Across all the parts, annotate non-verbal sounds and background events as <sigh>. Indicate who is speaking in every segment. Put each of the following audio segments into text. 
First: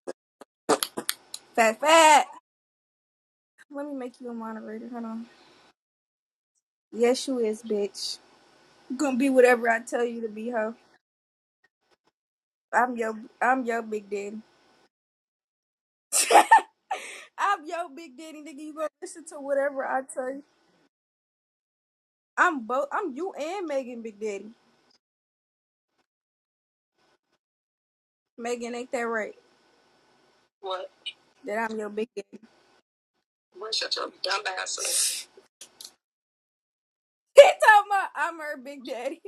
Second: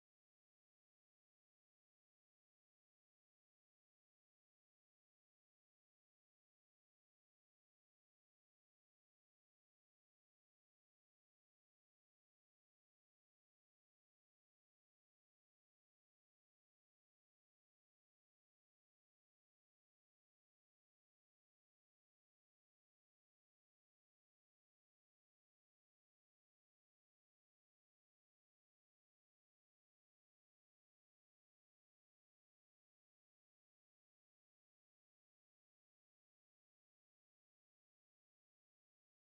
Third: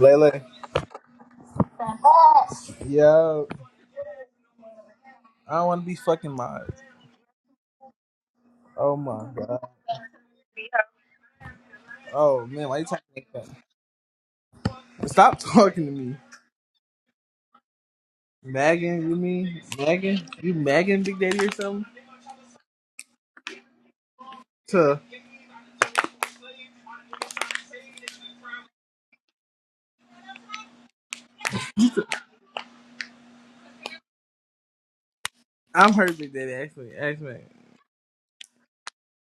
Speaker 1: Lele.
Speaker 2: Fat fat.
Speaker 1: Yeah,
Speaker 2: Let me make you a moderator. Hold on.
Speaker 1: I don't want to be fucking mod.
Speaker 2: Yes, you is, bitch. You
Speaker 1: Oh
Speaker 2: gonna
Speaker 1: my
Speaker 2: be
Speaker 1: god.
Speaker 2: whatever I tell you to be, ho.
Speaker 1: Oh man, why you
Speaker 2: I'm
Speaker 1: talking
Speaker 2: your,
Speaker 1: like
Speaker 2: I'm
Speaker 1: that?
Speaker 2: your big daddy.
Speaker 1: Stop <laughs> talking to me,
Speaker 2: <laughs> I'm your big daddy, nigga. You gonna
Speaker 1: Megan. You
Speaker 2: listen to
Speaker 1: mean
Speaker 2: whatever I
Speaker 1: Megan?
Speaker 2: tell you?
Speaker 1: You Megan Big Daddy or something?
Speaker 2: I'm both. I'm you and Megan, big daddy.
Speaker 1: To
Speaker 2: Megan, ain't that right? What? That I'm your big daddy. What? Shut your dumb ass up. <laughs>
Speaker 1: I'm her Big Daddy actually. Actually,
Speaker 2: He talking about I'm her big daddy.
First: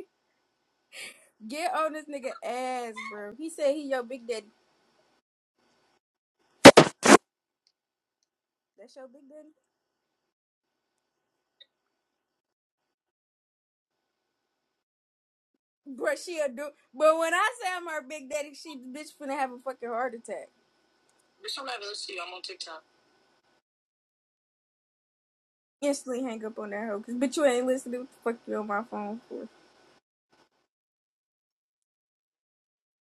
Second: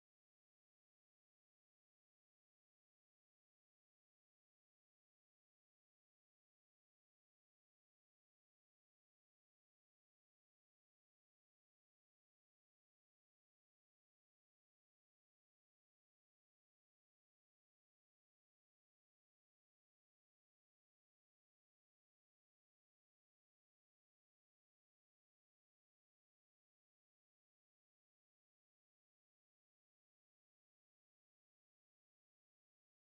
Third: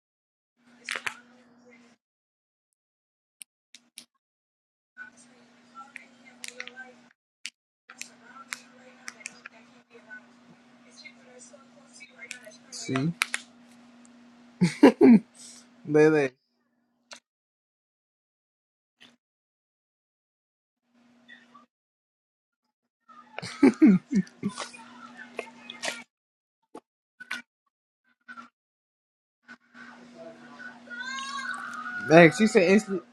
Speaker 2: <laughs> Get on this nigga ass, bro. He said he your big daddy. That's your big daddy.
Speaker 1: see
Speaker 2: Bruh,
Speaker 1: Lele.
Speaker 2: she'll do. But when I say I'm her big daddy, she bitch finna have a fucking heart attack. Bitch, I'm not gonna see you. I'm on TikTok. Instantly hang up on that hoe, cause bitch, you ain't listening. What the fuck you on my phone for?
Speaker 1: Man, she said instantly.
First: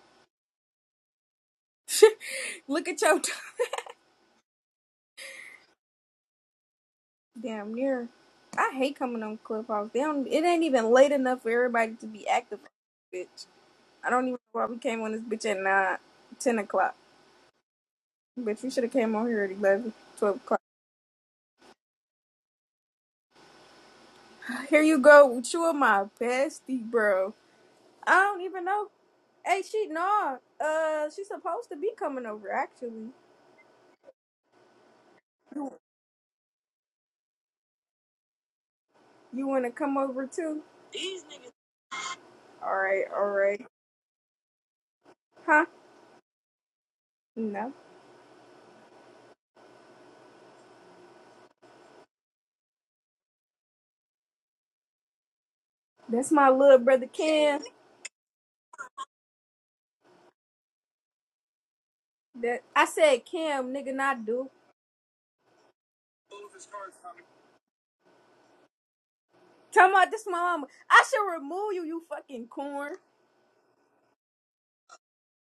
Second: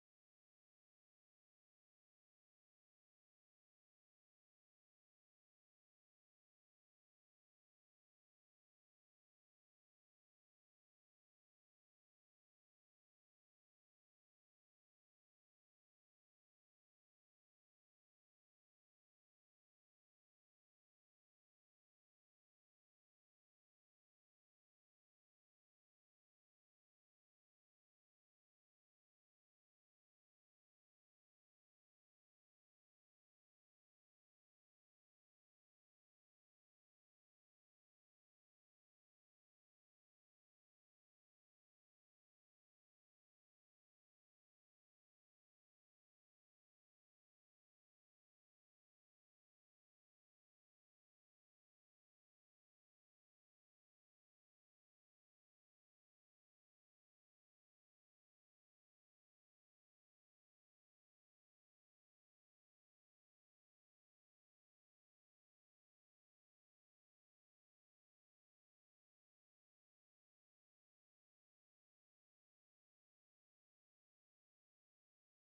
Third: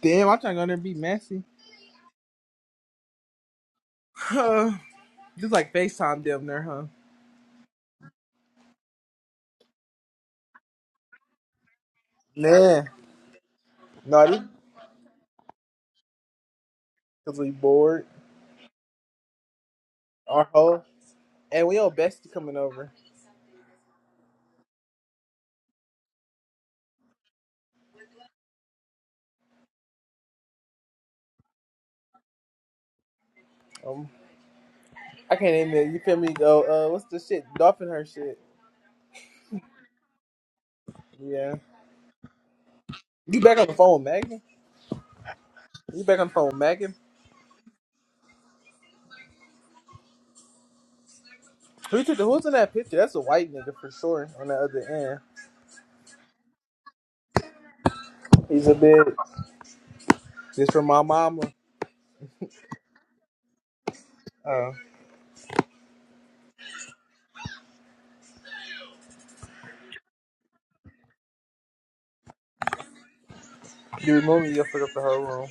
Speaker 1: Damn, I'm trying to go there and be messy. <sighs>
Speaker 2: Look at your t-
Speaker 1: Huh. Just like FaceTime damn there, huh?
Speaker 2: <laughs> damn near. I hate coming on Clubhouse. They don't. It ain't even late enough for everybody to be active,
Speaker 1: Nah.
Speaker 2: bitch. I don't even know
Speaker 1: No,
Speaker 2: why we came on this bitch at nine, ten o'clock.
Speaker 1: because we bored.
Speaker 2: Bitch, we should have came on here at eleven, twelve
Speaker 1: Our
Speaker 2: o'clock.
Speaker 1: whole. And we all bestie coming over.
Speaker 2: Here you go, you are my bestie, bro. I don't even know Hey, she no. Uh, she's supposed to be coming over. Actually,
Speaker 1: Um. I can't
Speaker 2: you
Speaker 1: name it. You feel me? Go. Uh, what's the shit? Dolphin her shit.
Speaker 2: you want to come over too?
Speaker 1: Yeah.
Speaker 2: All right, all
Speaker 1: You back
Speaker 2: right.
Speaker 1: on the phone with Megan?
Speaker 2: Huh?
Speaker 1: You back on the phone with Megan?
Speaker 2: No,
Speaker 1: Who took the, who's in that picture? That's a white nigga for sure. On the other end,
Speaker 2: that's my little brother Cam.
Speaker 1: he's a bitch. This from my mama.
Speaker 2: That I said Cam, nigga, not do.
Speaker 1: Oh,
Speaker 2: Tell about this my mama. I should remove you, you fucking corn.
Speaker 1: you remove me, you'll fuck up the whole room.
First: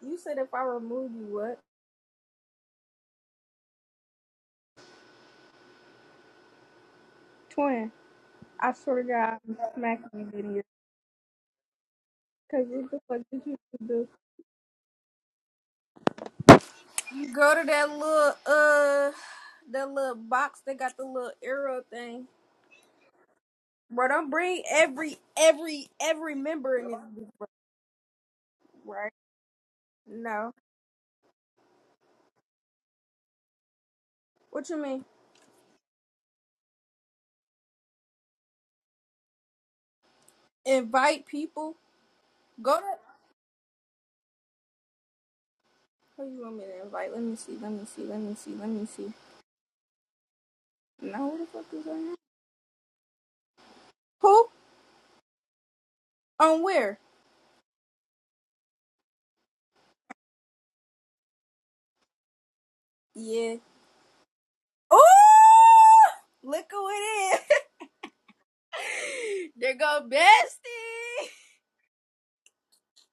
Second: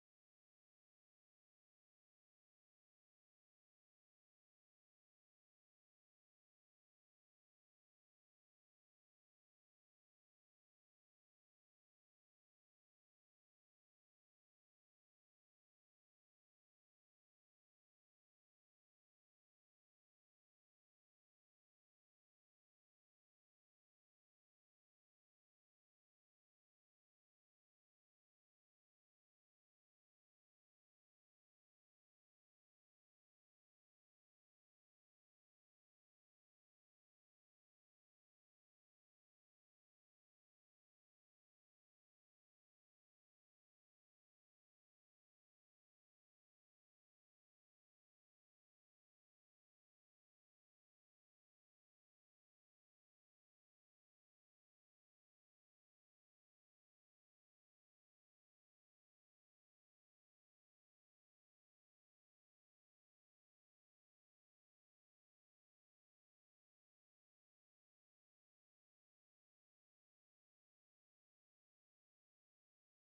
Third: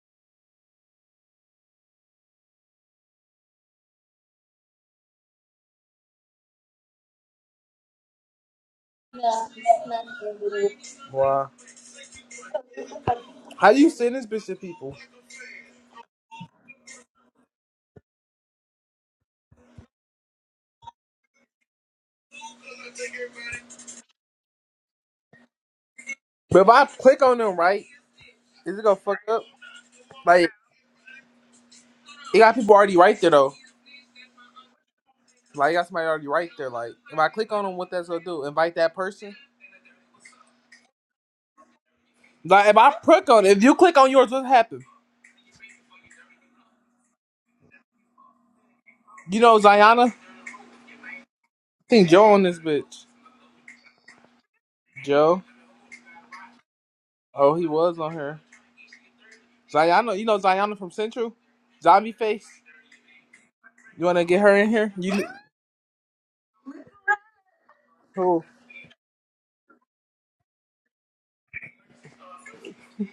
Speaker 2: You said if I remove you, what? Twin. I swear to God, I'm smacking you in here.
Speaker 1: Wow.
Speaker 2: Cause what the fuck did you
Speaker 1: How do you
Speaker 2: do?
Speaker 1: send this bitch to people?
Speaker 2: You go to that little uh, that little box that got the little arrow thing. Bro, don't bring every every every
Speaker 1: But if
Speaker 2: member
Speaker 1: I
Speaker 2: in this
Speaker 1: click
Speaker 2: bitch,
Speaker 1: on them, right, is it gonna
Speaker 2: right?
Speaker 1: fuck up? Like,
Speaker 2: No.
Speaker 1: it got people already right there though.
Speaker 2: What you mean?
Speaker 1: Like, it got somebody already right there. Like, if I click on them, what that's gonna do? Invite that person?
Speaker 2: Invite people?
Speaker 1: Like,
Speaker 2: Go
Speaker 1: if
Speaker 2: to
Speaker 1: I click on it, if you click on yours, what happens?
Speaker 2: who you want me to invite? Let me see, let me see, let me see, let me see.
Speaker 1: You know Zayana? I
Speaker 2: No, who the fuck is on
Speaker 1: think
Speaker 2: here?
Speaker 1: Joe on this bitch.
Speaker 2: Who?
Speaker 1: Joe?
Speaker 2: On where?
Speaker 1: Oh, he was on her. Zayana, you know Zayana from Central? Zombie Face?
Speaker 2: Yeah.
Speaker 1: You wanna get her in here? You
Speaker 2: Ooh! Look who it is.
Speaker 1: cool.
Speaker 2: <laughs> there go bestie.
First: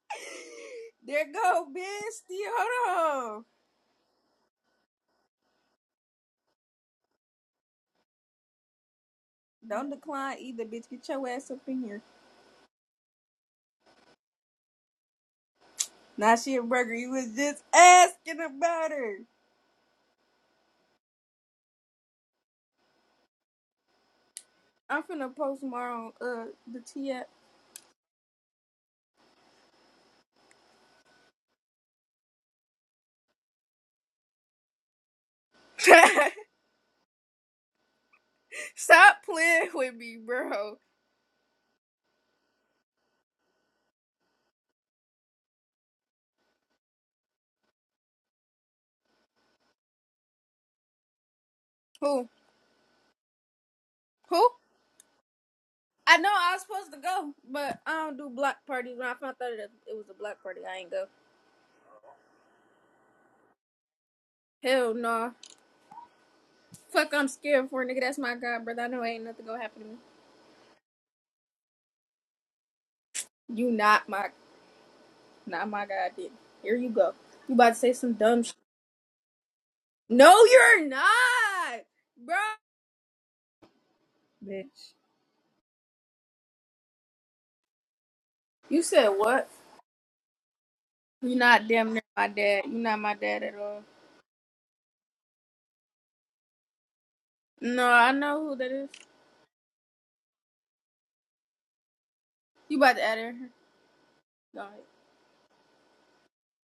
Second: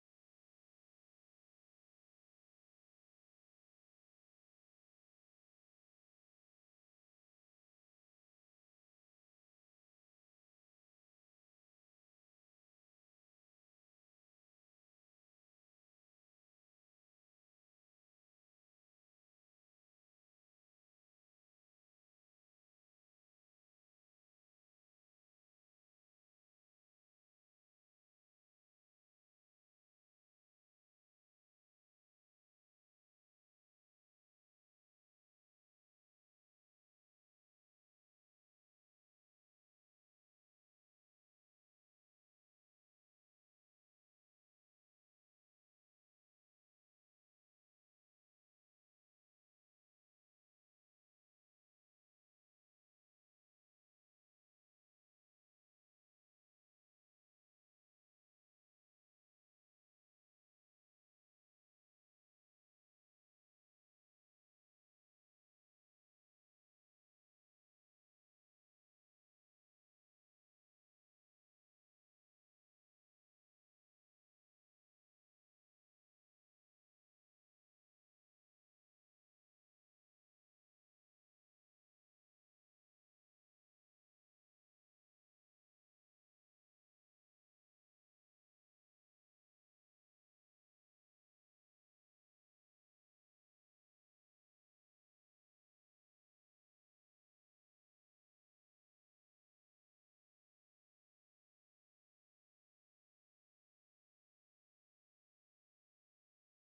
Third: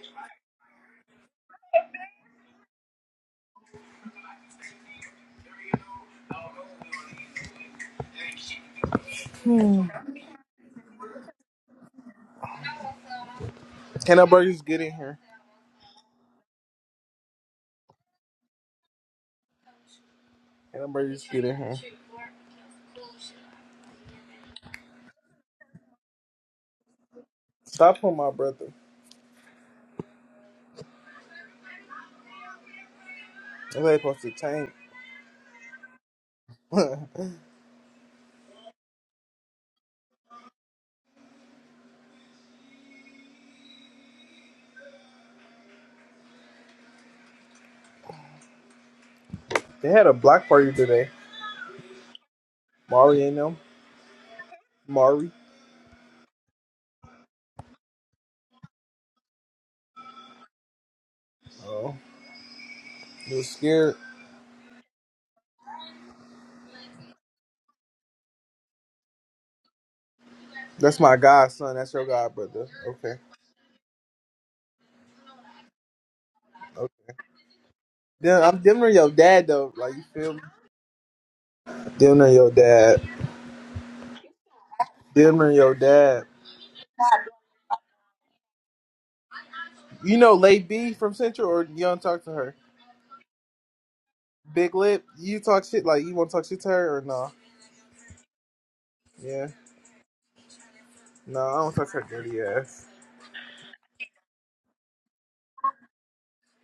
Speaker 2: <laughs> there go bestie. Hold on. Don't decline either, bitch. Get your ass up in here.
Speaker 1: Hannah Burgers get in here.
Speaker 2: Now she a burger. You was just asking about her.
Speaker 1: Hannah Burgers get in here.
Speaker 2: I'm finna post more on uh the T app.
Speaker 1: Stop on my brother. They ain't supposed to tank.
Speaker 2: <laughs> Stop playing with me, bro.
Speaker 1: They had a block party today.
Speaker 2: Who?
Speaker 1: Mari and them.
Speaker 2: Who?
Speaker 1: Mari.
Speaker 2: I know I was supposed to go, but I don't do block parties. When I found out that it was a block party, I ain't go.
Speaker 1: Oh. You was scared.
Speaker 2: Hell no. Nah. Fuck, I'm scared for a nigga. That's my god, brother. I know ain't nothing gonna happen to me.
Speaker 1: That's my godson. That's your god brother. Okay.
Speaker 2: You not my, not my god, then. Here
Speaker 1: Okay.
Speaker 2: you go. You about to say some dumb
Speaker 1: Then
Speaker 2: shit.
Speaker 1: I'm dimmer your dad though. Like you
Speaker 2: No,
Speaker 1: feel me?
Speaker 2: you're not,
Speaker 1: Dimmer
Speaker 2: bro.
Speaker 1: your dad.
Speaker 2: Bitch.
Speaker 1: Dimmer your dad.
Speaker 2: You said what?
Speaker 1: You know Lay B from
Speaker 2: you
Speaker 1: Central, or
Speaker 2: not
Speaker 1: you
Speaker 2: damn
Speaker 1: don't
Speaker 2: near
Speaker 1: talk
Speaker 2: my
Speaker 1: to her?
Speaker 2: dad. you not my dad at all.
Speaker 1: Big Lip, you talk shit like you want to talk shit to her or no?
Speaker 2: No, I know who that is.
Speaker 1: Yeah, no, I don't talk to her dirty
Speaker 2: You
Speaker 1: ass.
Speaker 2: about to add her? No, nah,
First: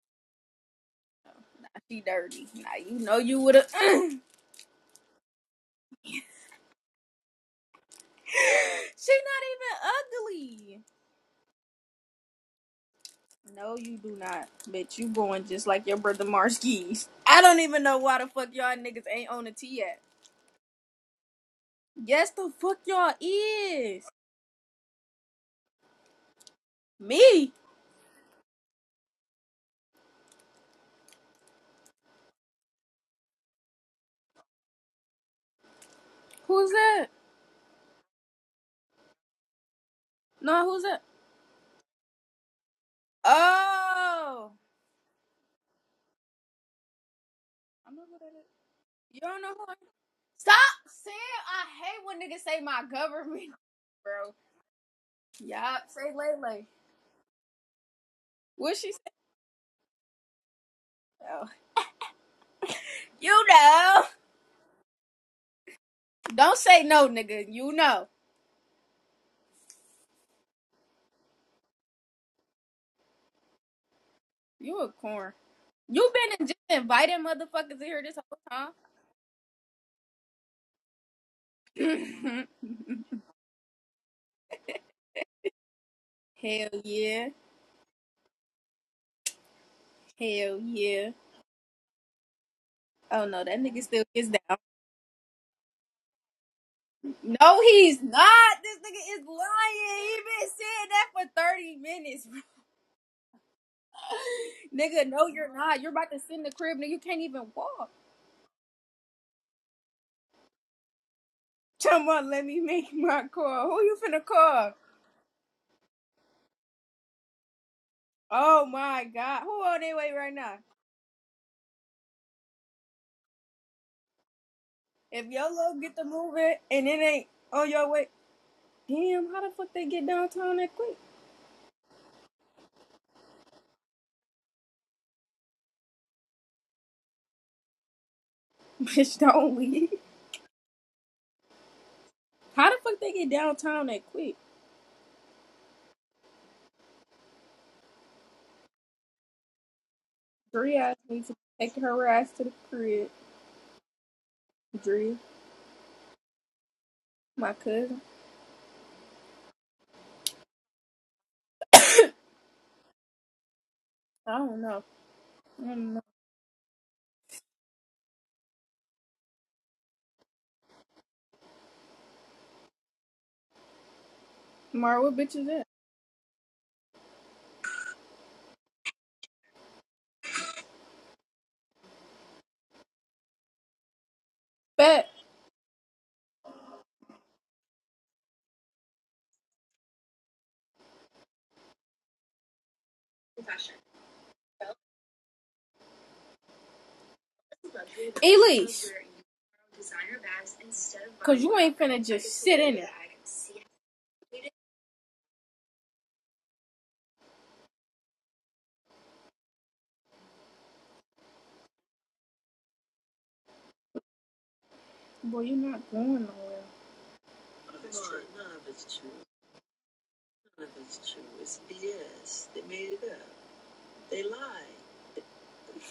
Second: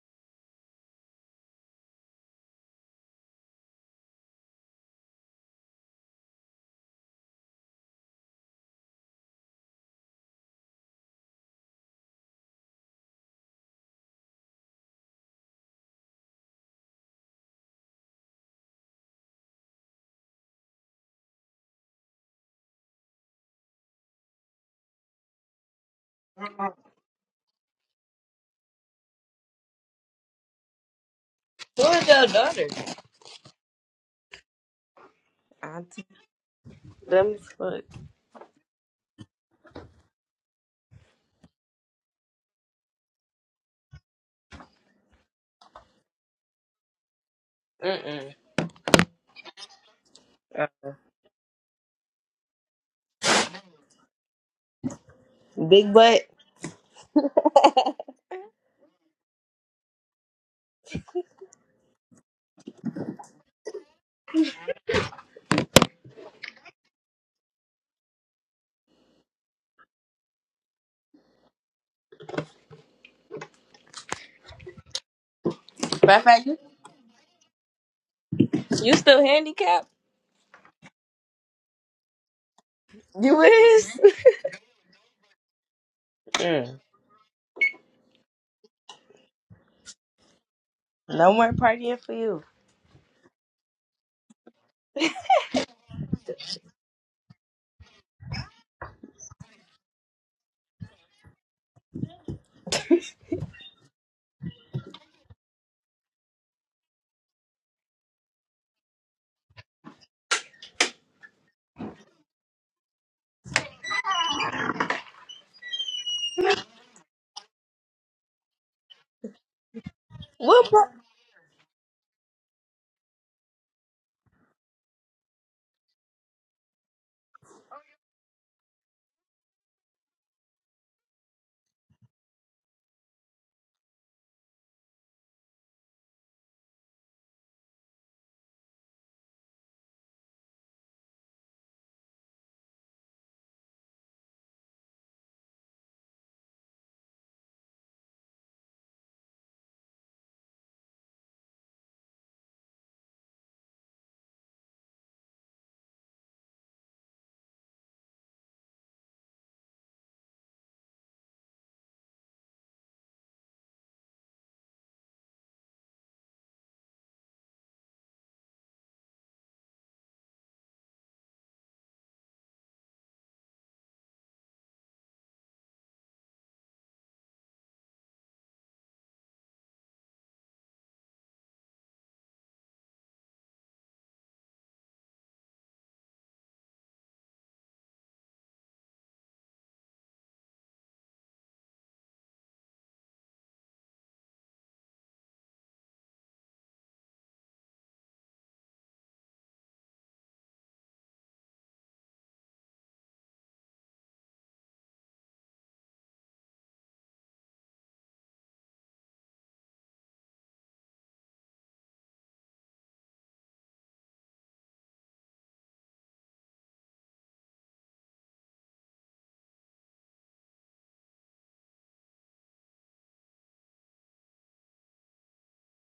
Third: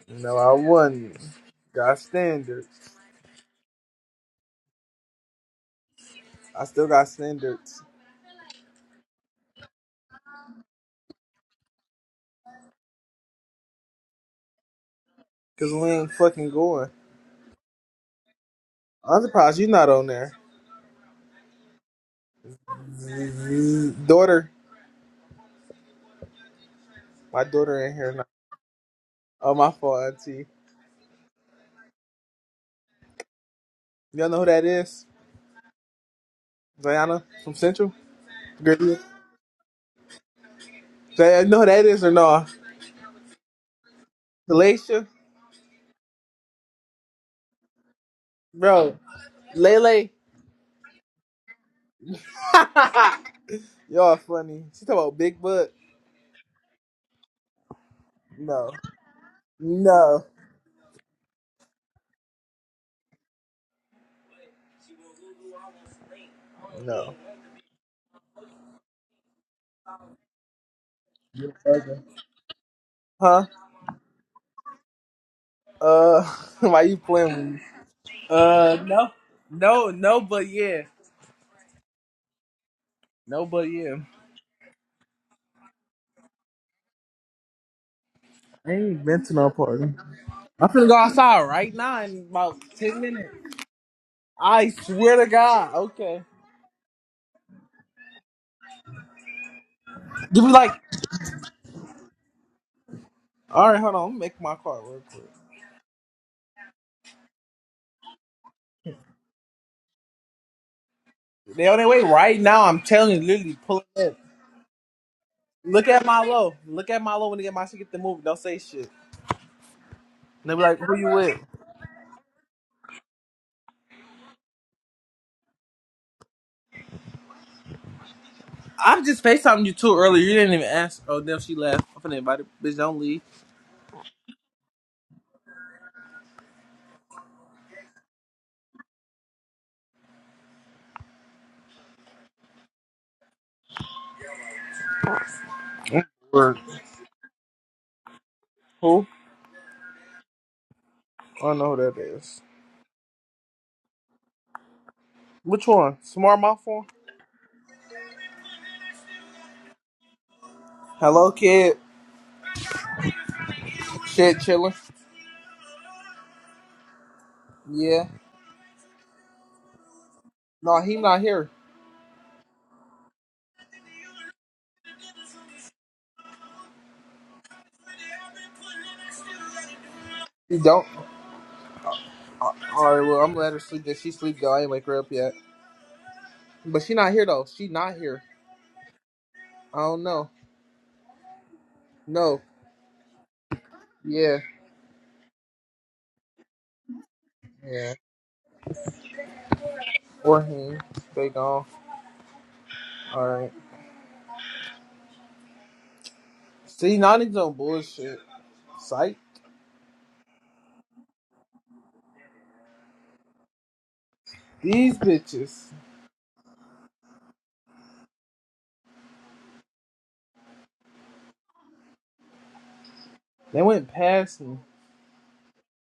Speaker 1: No, I wouldn't. Got
Speaker 2: she dirty.
Speaker 1: standards.
Speaker 2: Nah, you know you would have. <clears throat> she not
Speaker 1: I still got standards.
Speaker 2: even ugly. No, you do not, bitch. You going just
Speaker 1: Cause
Speaker 2: like
Speaker 1: we
Speaker 2: your
Speaker 1: ain't
Speaker 2: brother
Speaker 1: fucking going.
Speaker 2: Marskis. I don't even know why the fuck y'all niggas
Speaker 1: I'm
Speaker 2: ain't on the
Speaker 1: surprised
Speaker 2: T
Speaker 1: you are not
Speaker 2: yet.
Speaker 1: on there.
Speaker 2: Yes, the fuck y'all
Speaker 1: Mm,
Speaker 2: is.
Speaker 1: Daughter, my
Speaker 2: Me?
Speaker 1: daughter in here now. Oh, my fault, auntie.
Speaker 3: Who's your daughter?
Speaker 1: Y'all know who that is?
Speaker 3: I took
Speaker 2: Who's that?
Speaker 1: Diana
Speaker 3: them as
Speaker 1: from
Speaker 3: fuck.
Speaker 1: Central. Girl, you
Speaker 2: No, who's that?
Speaker 1: y'all know who that is or no?
Speaker 2: Oh,
Speaker 1: Galatia,
Speaker 2: I don't know who that
Speaker 3: Mm-mm.
Speaker 2: is.
Speaker 1: bro.
Speaker 2: You don't know who? I am.
Speaker 1: Lele.
Speaker 3: Uh,
Speaker 2: Stop saying I hate when niggas say my
Speaker 1: <laughs>
Speaker 2: government, <laughs>
Speaker 1: Y'all
Speaker 2: bro.
Speaker 1: funny. She talk about big butt.
Speaker 2: Y'all
Speaker 3: Big
Speaker 2: say
Speaker 3: butt.
Speaker 2: Lele.
Speaker 1: No,
Speaker 2: What she say?
Speaker 1: no,
Speaker 2: Oh. You know. Don't say no,
Speaker 1: no.
Speaker 2: nigga. You know.
Speaker 1: Huh?
Speaker 2: You a corn. You
Speaker 1: Uh,
Speaker 3: Fat
Speaker 2: been
Speaker 3: fat,
Speaker 2: in
Speaker 3: you,
Speaker 2: just
Speaker 1: <laughs> why you
Speaker 2: inviting
Speaker 1: playing with me?
Speaker 2: motherfuckers in here this whole
Speaker 1: Uh,
Speaker 3: you
Speaker 1: no,
Speaker 3: still handicapped?
Speaker 1: no, no, but yeah,
Speaker 2: time?
Speaker 3: You
Speaker 1: no, but yeah.
Speaker 3: is? <laughs>
Speaker 2: <laughs> Hell
Speaker 3: Mm.
Speaker 2: yeah.
Speaker 1: I ain't been to no party.
Speaker 2: Hell
Speaker 1: I'm finna go
Speaker 2: yeah.
Speaker 3: No
Speaker 1: outside
Speaker 3: more
Speaker 1: right
Speaker 3: partying
Speaker 1: now
Speaker 3: for
Speaker 1: in
Speaker 3: you.
Speaker 1: about ten
Speaker 2: Oh
Speaker 1: minutes.
Speaker 2: no, that nigga still gets down.
Speaker 1: I swear to God. Okay.
Speaker 2: No, he's not. This nigga is lying. He
Speaker 1: Give
Speaker 2: been
Speaker 1: me like.
Speaker 2: saying that for 30 minutes.
Speaker 1: All right, hold on. Let me make my
Speaker 2: <laughs>
Speaker 1: car real
Speaker 2: nigga,
Speaker 1: quick.
Speaker 2: no, you're not. You're about to sit in the crib, nigga. You can't even walk.
Speaker 1: They on their way
Speaker 2: Come on,
Speaker 1: right
Speaker 2: let me
Speaker 1: now. I'm
Speaker 2: make
Speaker 1: telling you,
Speaker 2: my
Speaker 1: literally
Speaker 2: call. Who
Speaker 1: pulling
Speaker 2: you
Speaker 1: up.
Speaker 2: finna call?
Speaker 1: Look at Milo. Look at Milo when they get my shit. Get the move. Don't say
Speaker 2: Oh
Speaker 1: shit.
Speaker 2: my god. Who on their way right
Speaker 1: They
Speaker 2: now?
Speaker 1: be like,
Speaker 3: What?
Speaker 1: "Who you with?"
Speaker 2: If YOLO get to moving and it ain't on your way,
Speaker 1: I'm just
Speaker 2: damn, how the
Speaker 1: FaceTiming
Speaker 2: fuck
Speaker 1: you
Speaker 2: they
Speaker 1: too
Speaker 2: get
Speaker 1: earlier. You didn't
Speaker 2: downtown
Speaker 1: even
Speaker 2: that quick?
Speaker 1: ask. Oh, damn, she left. I'm finna invite her. Bitch, don't leave.
Speaker 2: <laughs> Bitch, don't we? How the fuck they get downtown that quick?
Speaker 1: Word. Who?
Speaker 2: Dre asked me to
Speaker 1: I don't know
Speaker 2: take
Speaker 1: who that
Speaker 2: her ass
Speaker 1: is.
Speaker 2: to the crib. Dre,
Speaker 1: Which one? Smart mouth one?
Speaker 2: my cousin.
Speaker 1: Hello, kid.
Speaker 2: I
Speaker 1: Shit,
Speaker 2: don't
Speaker 1: chilling.
Speaker 2: know. I don't know.
Speaker 1: Yeah. No, he not here.
Speaker 2: Mar, what bitch is that?
Speaker 1: He don't. All right, well, I'm gonna let her sleep. Did she sleep though? I ain't wake her up
Speaker 2: But
Speaker 1: yet. But she not here though. She not here. I don't know. No. Yeah. Yeah.
Speaker 2: Elise.
Speaker 1: Or him. They
Speaker 2: Cause you
Speaker 1: gone.
Speaker 2: ain't finna just sit in it.
Speaker 1: All right. See, now these on bullshit. Psych. These
Speaker 2: Boy, you're
Speaker 1: bitches.
Speaker 2: not going
Speaker 1: They went past me.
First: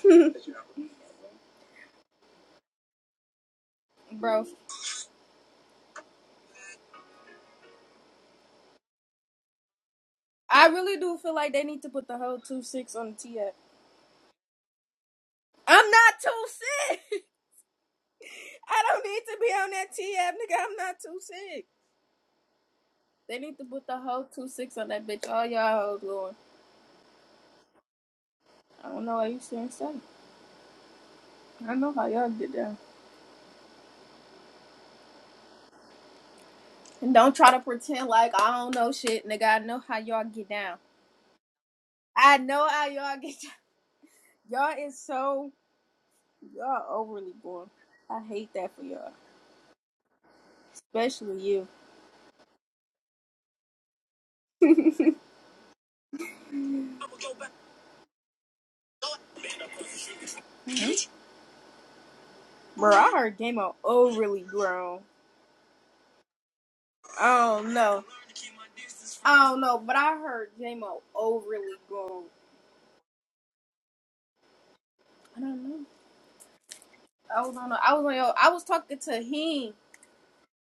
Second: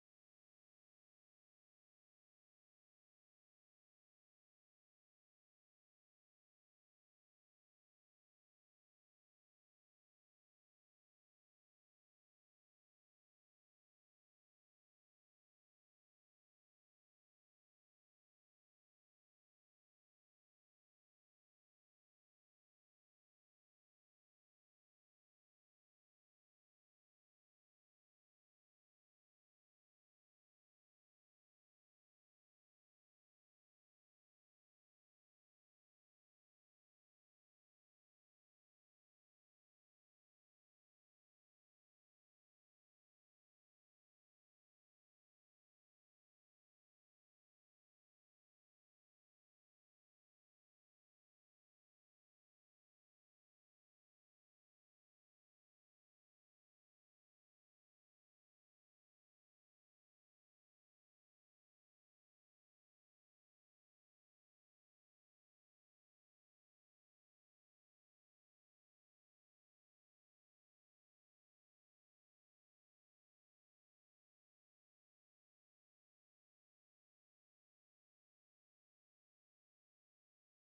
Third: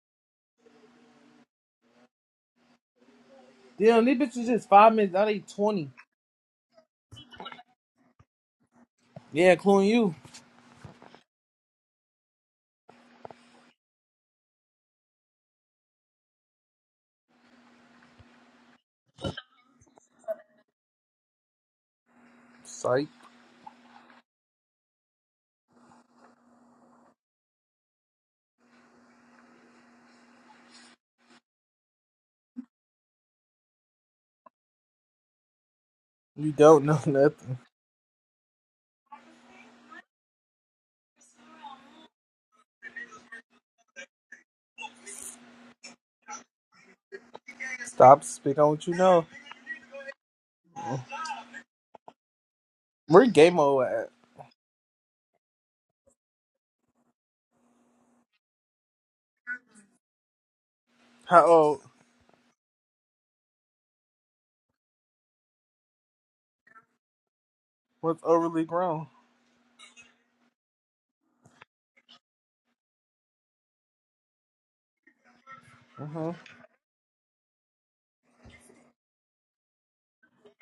Speaker 2: nowhere.
Speaker 1: Damn,
Speaker 2: <laughs>
Speaker 1: these bitches
Speaker 2: Bro,
Speaker 1: just five minutes. Now they twenty. Yeah, including you.
Speaker 2: I really do feel like they need to put the whole two six on the T am not two six. <laughs> I don't need to be on that TF, nigga. I'm not too six.
Speaker 1: Psych.
Speaker 2: They need to put the whole two six on that bitch. All y'all hoes going. I don't know why you saying so. I know how y'all get down.
Speaker 1: You don't know <laughs>
Speaker 2: And don't try
Speaker 1: nothing.
Speaker 2: to pretend like I don't know shit, nigga. I know how y'all get down. I know how y'all get down. <laughs> Y'all is so y'all overly grown. I
Speaker 1: Stop
Speaker 2: hate
Speaker 1: speaking on
Speaker 2: that for
Speaker 1: what you
Speaker 2: y'all.
Speaker 1: know.
Speaker 2: Especially you.
Speaker 1: Where game old at? How old?
Speaker 2: Bro, I heard J-Mo overly grown. I don't know.
Speaker 1: What's overly grown?
Speaker 2: I don't know, but I heard J-Mo overly grown. I don't know.
Speaker 1: Uh-huh.
Speaker 2: I was on. A, I was on. Yo, I was talking to him,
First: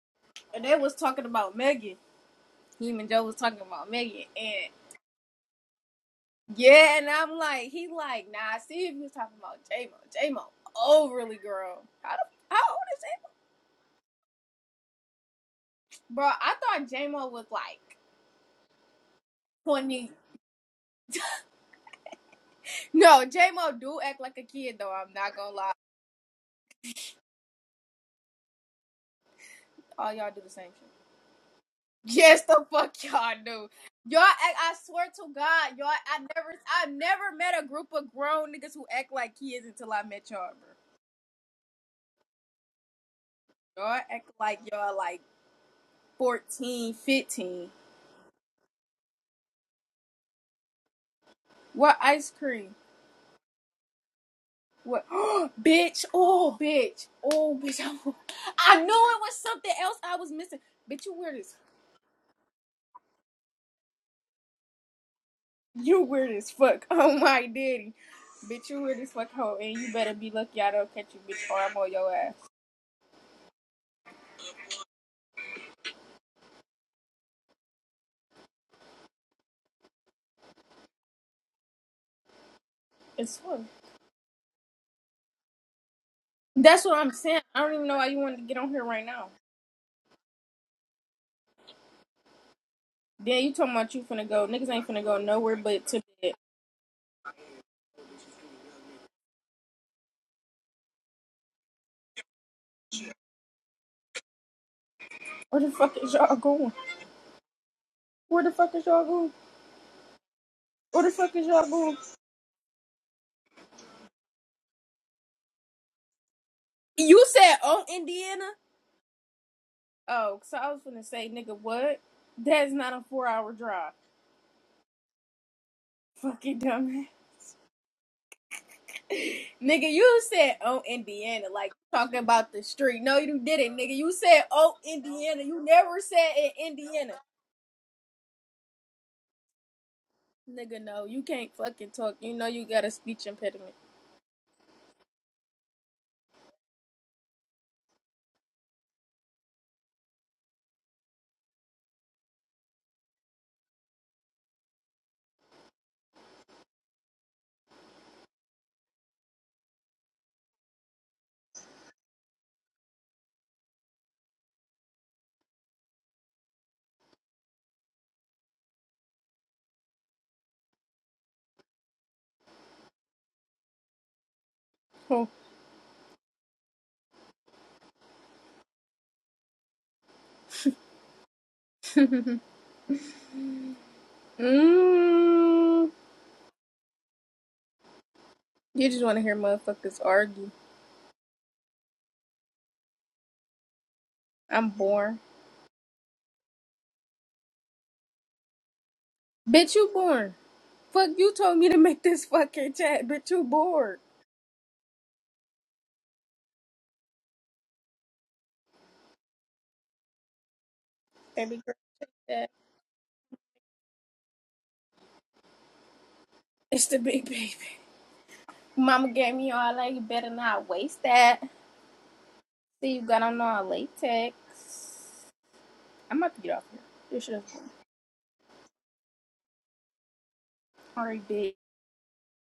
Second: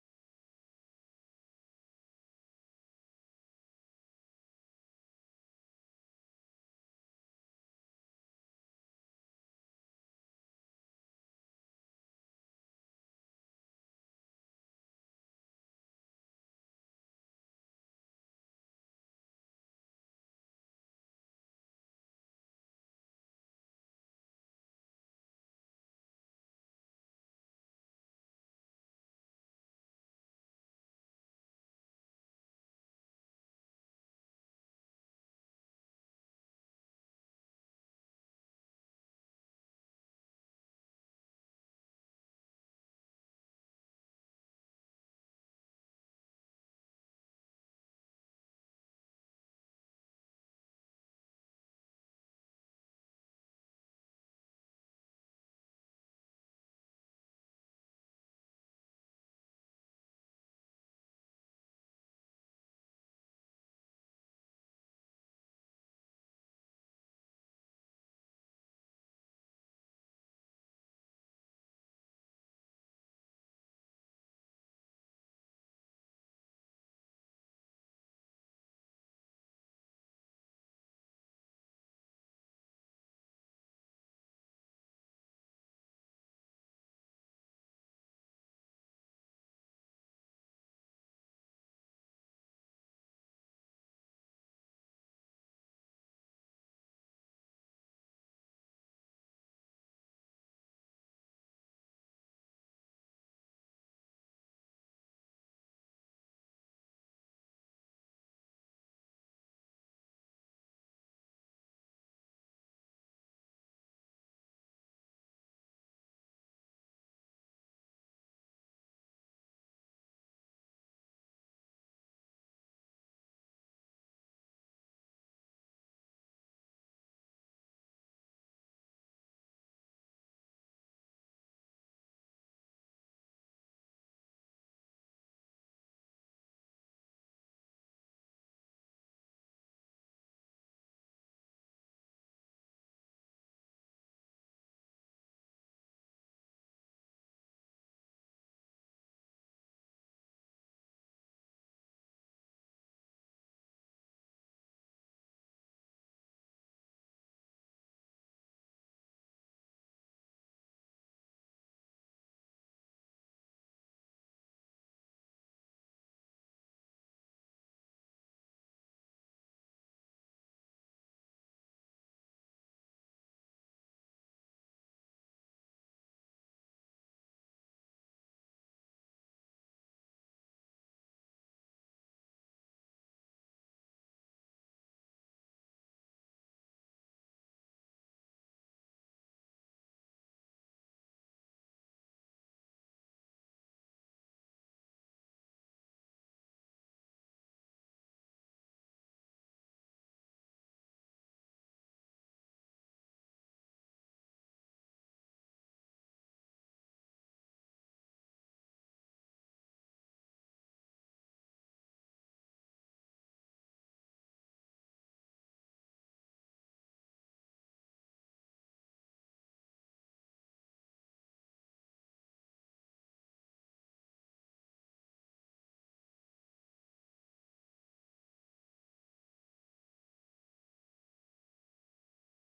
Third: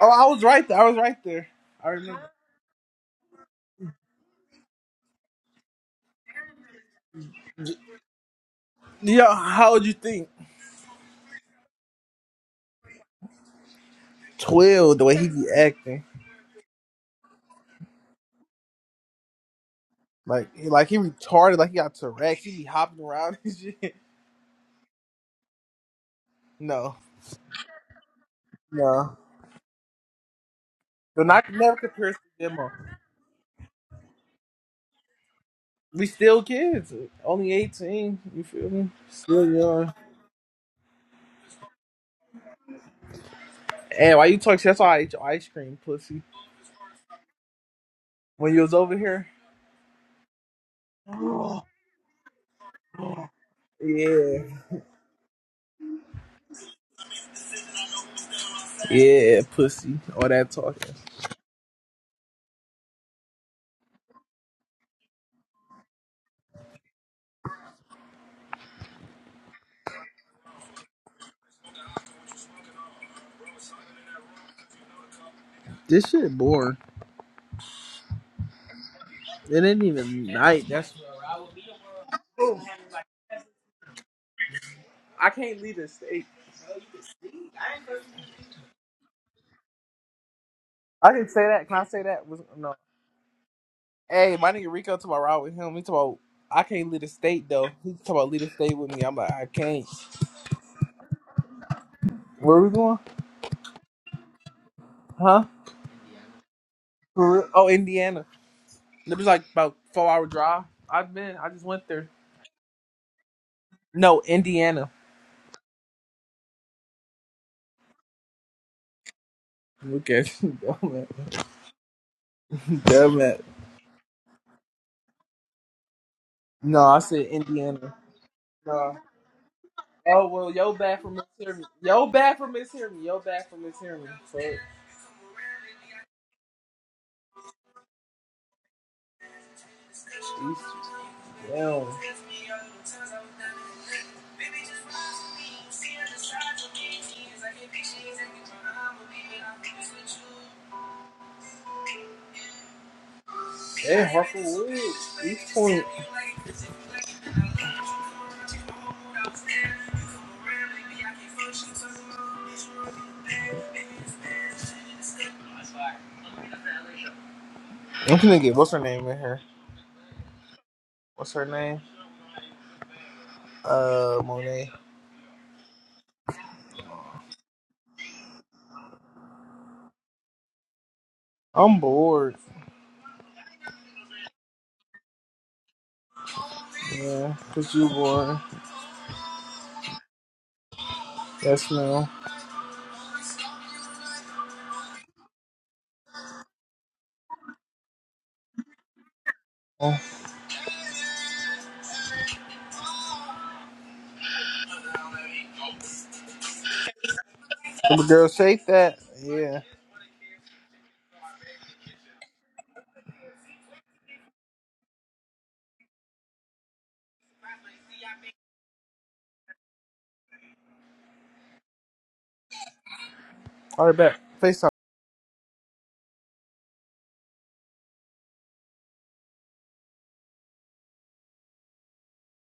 Speaker 1: Oh, I was
Speaker 2: and
Speaker 1: right
Speaker 2: they
Speaker 1: there. I
Speaker 2: was
Speaker 1: was right
Speaker 2: talking
Speaker 1: there.
Speaker 2: about
Speaker 1: I
Speaker 2: Megan.
Speaker 1: remember.
Speaker 2: Him and Joe was talking about Megan, and yeah, and I'm like, he like, nah. I See if he was
Speaker 1: Yeah,
Speaker 2: talking about
Speaker 1: how
Speaker 2: J
Speaker 1: old you
Speaker 2: Mo.
Speaker 1: think?
Speaker 2: J Mo, overly girl. How the, how old is he,
Speaker 1: Twelve. The way he be acting,
Speaker 2: bro? I thought J Mo was like twenty.
Speaker 1: like like he retarded, like he got Tourette's. He be hopping
Speaker 2: No,
Speaker 1: around <laughs>
Speaker 2: J
Speaker 1: and
Speaker 2: Mo
Speaker 1: shit.
Speaker 2: do act like a kid though. I'm not gonna lie.
Speaker 1: No, no.
Speaker 2: All y'all do the same shit.
Speaker 1: But not never compares
Speaker 2: Yes,
Speaker 1: to
Speaker 2: the
Speaker 1: demo.
Speaker 2: fuck y'all do. Y'all act. I swear to God, y'all.
Speaker 1: We
Speaker 2: I
Speaker 1: still
Speaker 2: never. I
Speaker 1: kids.
Speaker 2: never
Speaker 1: Only
Speaker 2: met a group of
Speaker 1: eighteen. You
Speaker 2: grown
Speaker 1: feel
Speaker 2: niggas who
Speaker 1: me?
Speaker 2: act like
Speaker 1: Still
Speaker 2: kids
Speaker 1: young.
Speaker 2: until I met y'all, bro. Y'all
Speaker 1: And why
Speaker 2: act
Speaker 1: you talk
Speaker 2: like
Speaker 1: shit? That's
Speaker 2: y'all
Speaker 1: why I ate
Speaker 2: like
Speaker 1: your ice cream, pussy.
Speaker 2: 14, 15.
Speaker 1: When you was over here?
Speaker 2: What ice cream?
Speaker 1: Yeah.
Speaker 2: What? <gasps> Oh, bitch. Oh, bitch. Oh, bitch. <laughs> I knew it was
Speaker 1: Yeah,
Speaker 2: something else
Speaker 1: pussy.
Speaker 2: I
Speaker 1: All
Speaker 2: was
Speaker 1: that
Speaker 2: missing.
Speaker 1: talking.
Speaker 2: Bitch, you weird as you weird as fuck. <laughs> Oh my daddy. Bitch, you weird as fuck hoe, and you better be lucky I don't catch you, bitch, or I'm on your ass.
Speaker 1: This shit boring. It ain't even night. That's
Speaker 2: It's fun.
Speaker 1: I can't leave this state.
Speaker 2: That's what I'm saying. I don't even know why you wanted to get on here right now.
Speaker 1: I can say that. Can I say that? Was- No.
Speaker 2: Then you talking about you finna
Speaker 1: Hey,
Speaker 2: go.
Speaker 1: my
Speaker 2: Niggas
Speaker 1: nigga
Speaker 2: ain't
Speaker 1: Rico
Speaker 2: finna
Speaker 1: talking
Speaker 2: go
Speaker 1: about ride
Speaker 2: nowhere
Speaker 1: with him. He
Speaker 2: but
Speaker 1: talking
Speaker 2: to
Speaker 1: about
Speaker 2: bed.
Speaker 1: I can't leave the state though. He talking about leave the state with me. I'm like, I can't. Where we going? Huh?
Speaker 2: Where the fuck is y'all going?
Speaker 1: For real? Oh, Indiana.
Speaker 2: Where the fuck is y'all
Speaker 1: It was
Speaker 2: going?
Speaker 1: like about four hour drive.
Speaker 2: Where the
Speaker 1: I've
Speaker 2: fuck
Speaker 1: been
Speaker 2: is
Speaker 1: I just
Speaker 2: y'all
Speaker 1: went
Speaker 2: going?
Speaker 1: there. No, Indiana.
Speaker 2: You said oh Indiana?
Speaker 1: Look
Speaker 2: Oh,
Speaker 1: at you,
Speaker 2: so
Speaker 1: <laughs>
Speaker 2: I
Speaker 1: dumb
Speaker 2: was gonna say,
Speaker 1: man.
Speaker 2: nigga, what? That's not a
Speaker 1: Dumb
Speaker 2: four
Speaker 1: man. <laughs>
Speaker 2: hour drive. Fucking
Speaker 1: No, I
Speaker 2: dumb.
Speaker 1: said Indiana. No.
Speaker 2: <laughs> nigga, you
Speaker 1: Oh well,
Speaker 2: said
Speaker 1: yo
Speaker 2: oh
Speaker 1: bad for
Speaker 2: Indiana,
Speaker 1: mishearing me.
Speaker 2: like
Speaker 1: Yo
Speaker 2: talking
Speaker 1: bad for
Speaker 2: about the
Speaker 1: mishearing
Speaker 2: street.
Speaker 1: me.
Speaker 2: No,
Speaker 1: Yo
Speaker 2: you
Speaker 1: bad for
Speaker 2: didn't, nigga.
Speaker 1: mishearing me.
Speaker 2: You
Speaker 1: So
Speaker 2: said oh Indiana. You never said in Indiana.
Speaker 1: East,
Speaker 2: Nigga, no, you can't
Speaker 1: damn,
Speaker 2: fucking talk. You know you got a speech impediment.
Speaker 1: damn, Harper Woods, East Point. I'm finna get what's her name in here. What's her name? Uh, Monet.
Speaker 2: Oh.
Speaker 1: I'm
Speaker 2: <laughs>
Speaker 1: bored.
Speaker 2: mm, you
Speaker 1: Yeah, cause you bored.
Speaker 2: just wanna hear motherfuckers argue.
Speaker 1: Yes, ma'am.
Speaker 2: I'm bored. Bitch, you
Speaker 1: Oh,
Speaker 2: bored. Fuck, you told me to make this fucking chat. Bitch, you bored.
Speaker 1: Little girl, shake that. Yeah.
Speaker 2: Baby. Yeah, It's the big baby. Mama gave me all that. You better not waste that. See, you got on all
Speaker 1: All right, back.
Speaker 2: latex.
Speaker 1: FaceTime.
Speaker 2: I'm about to get off here. This shit is already big.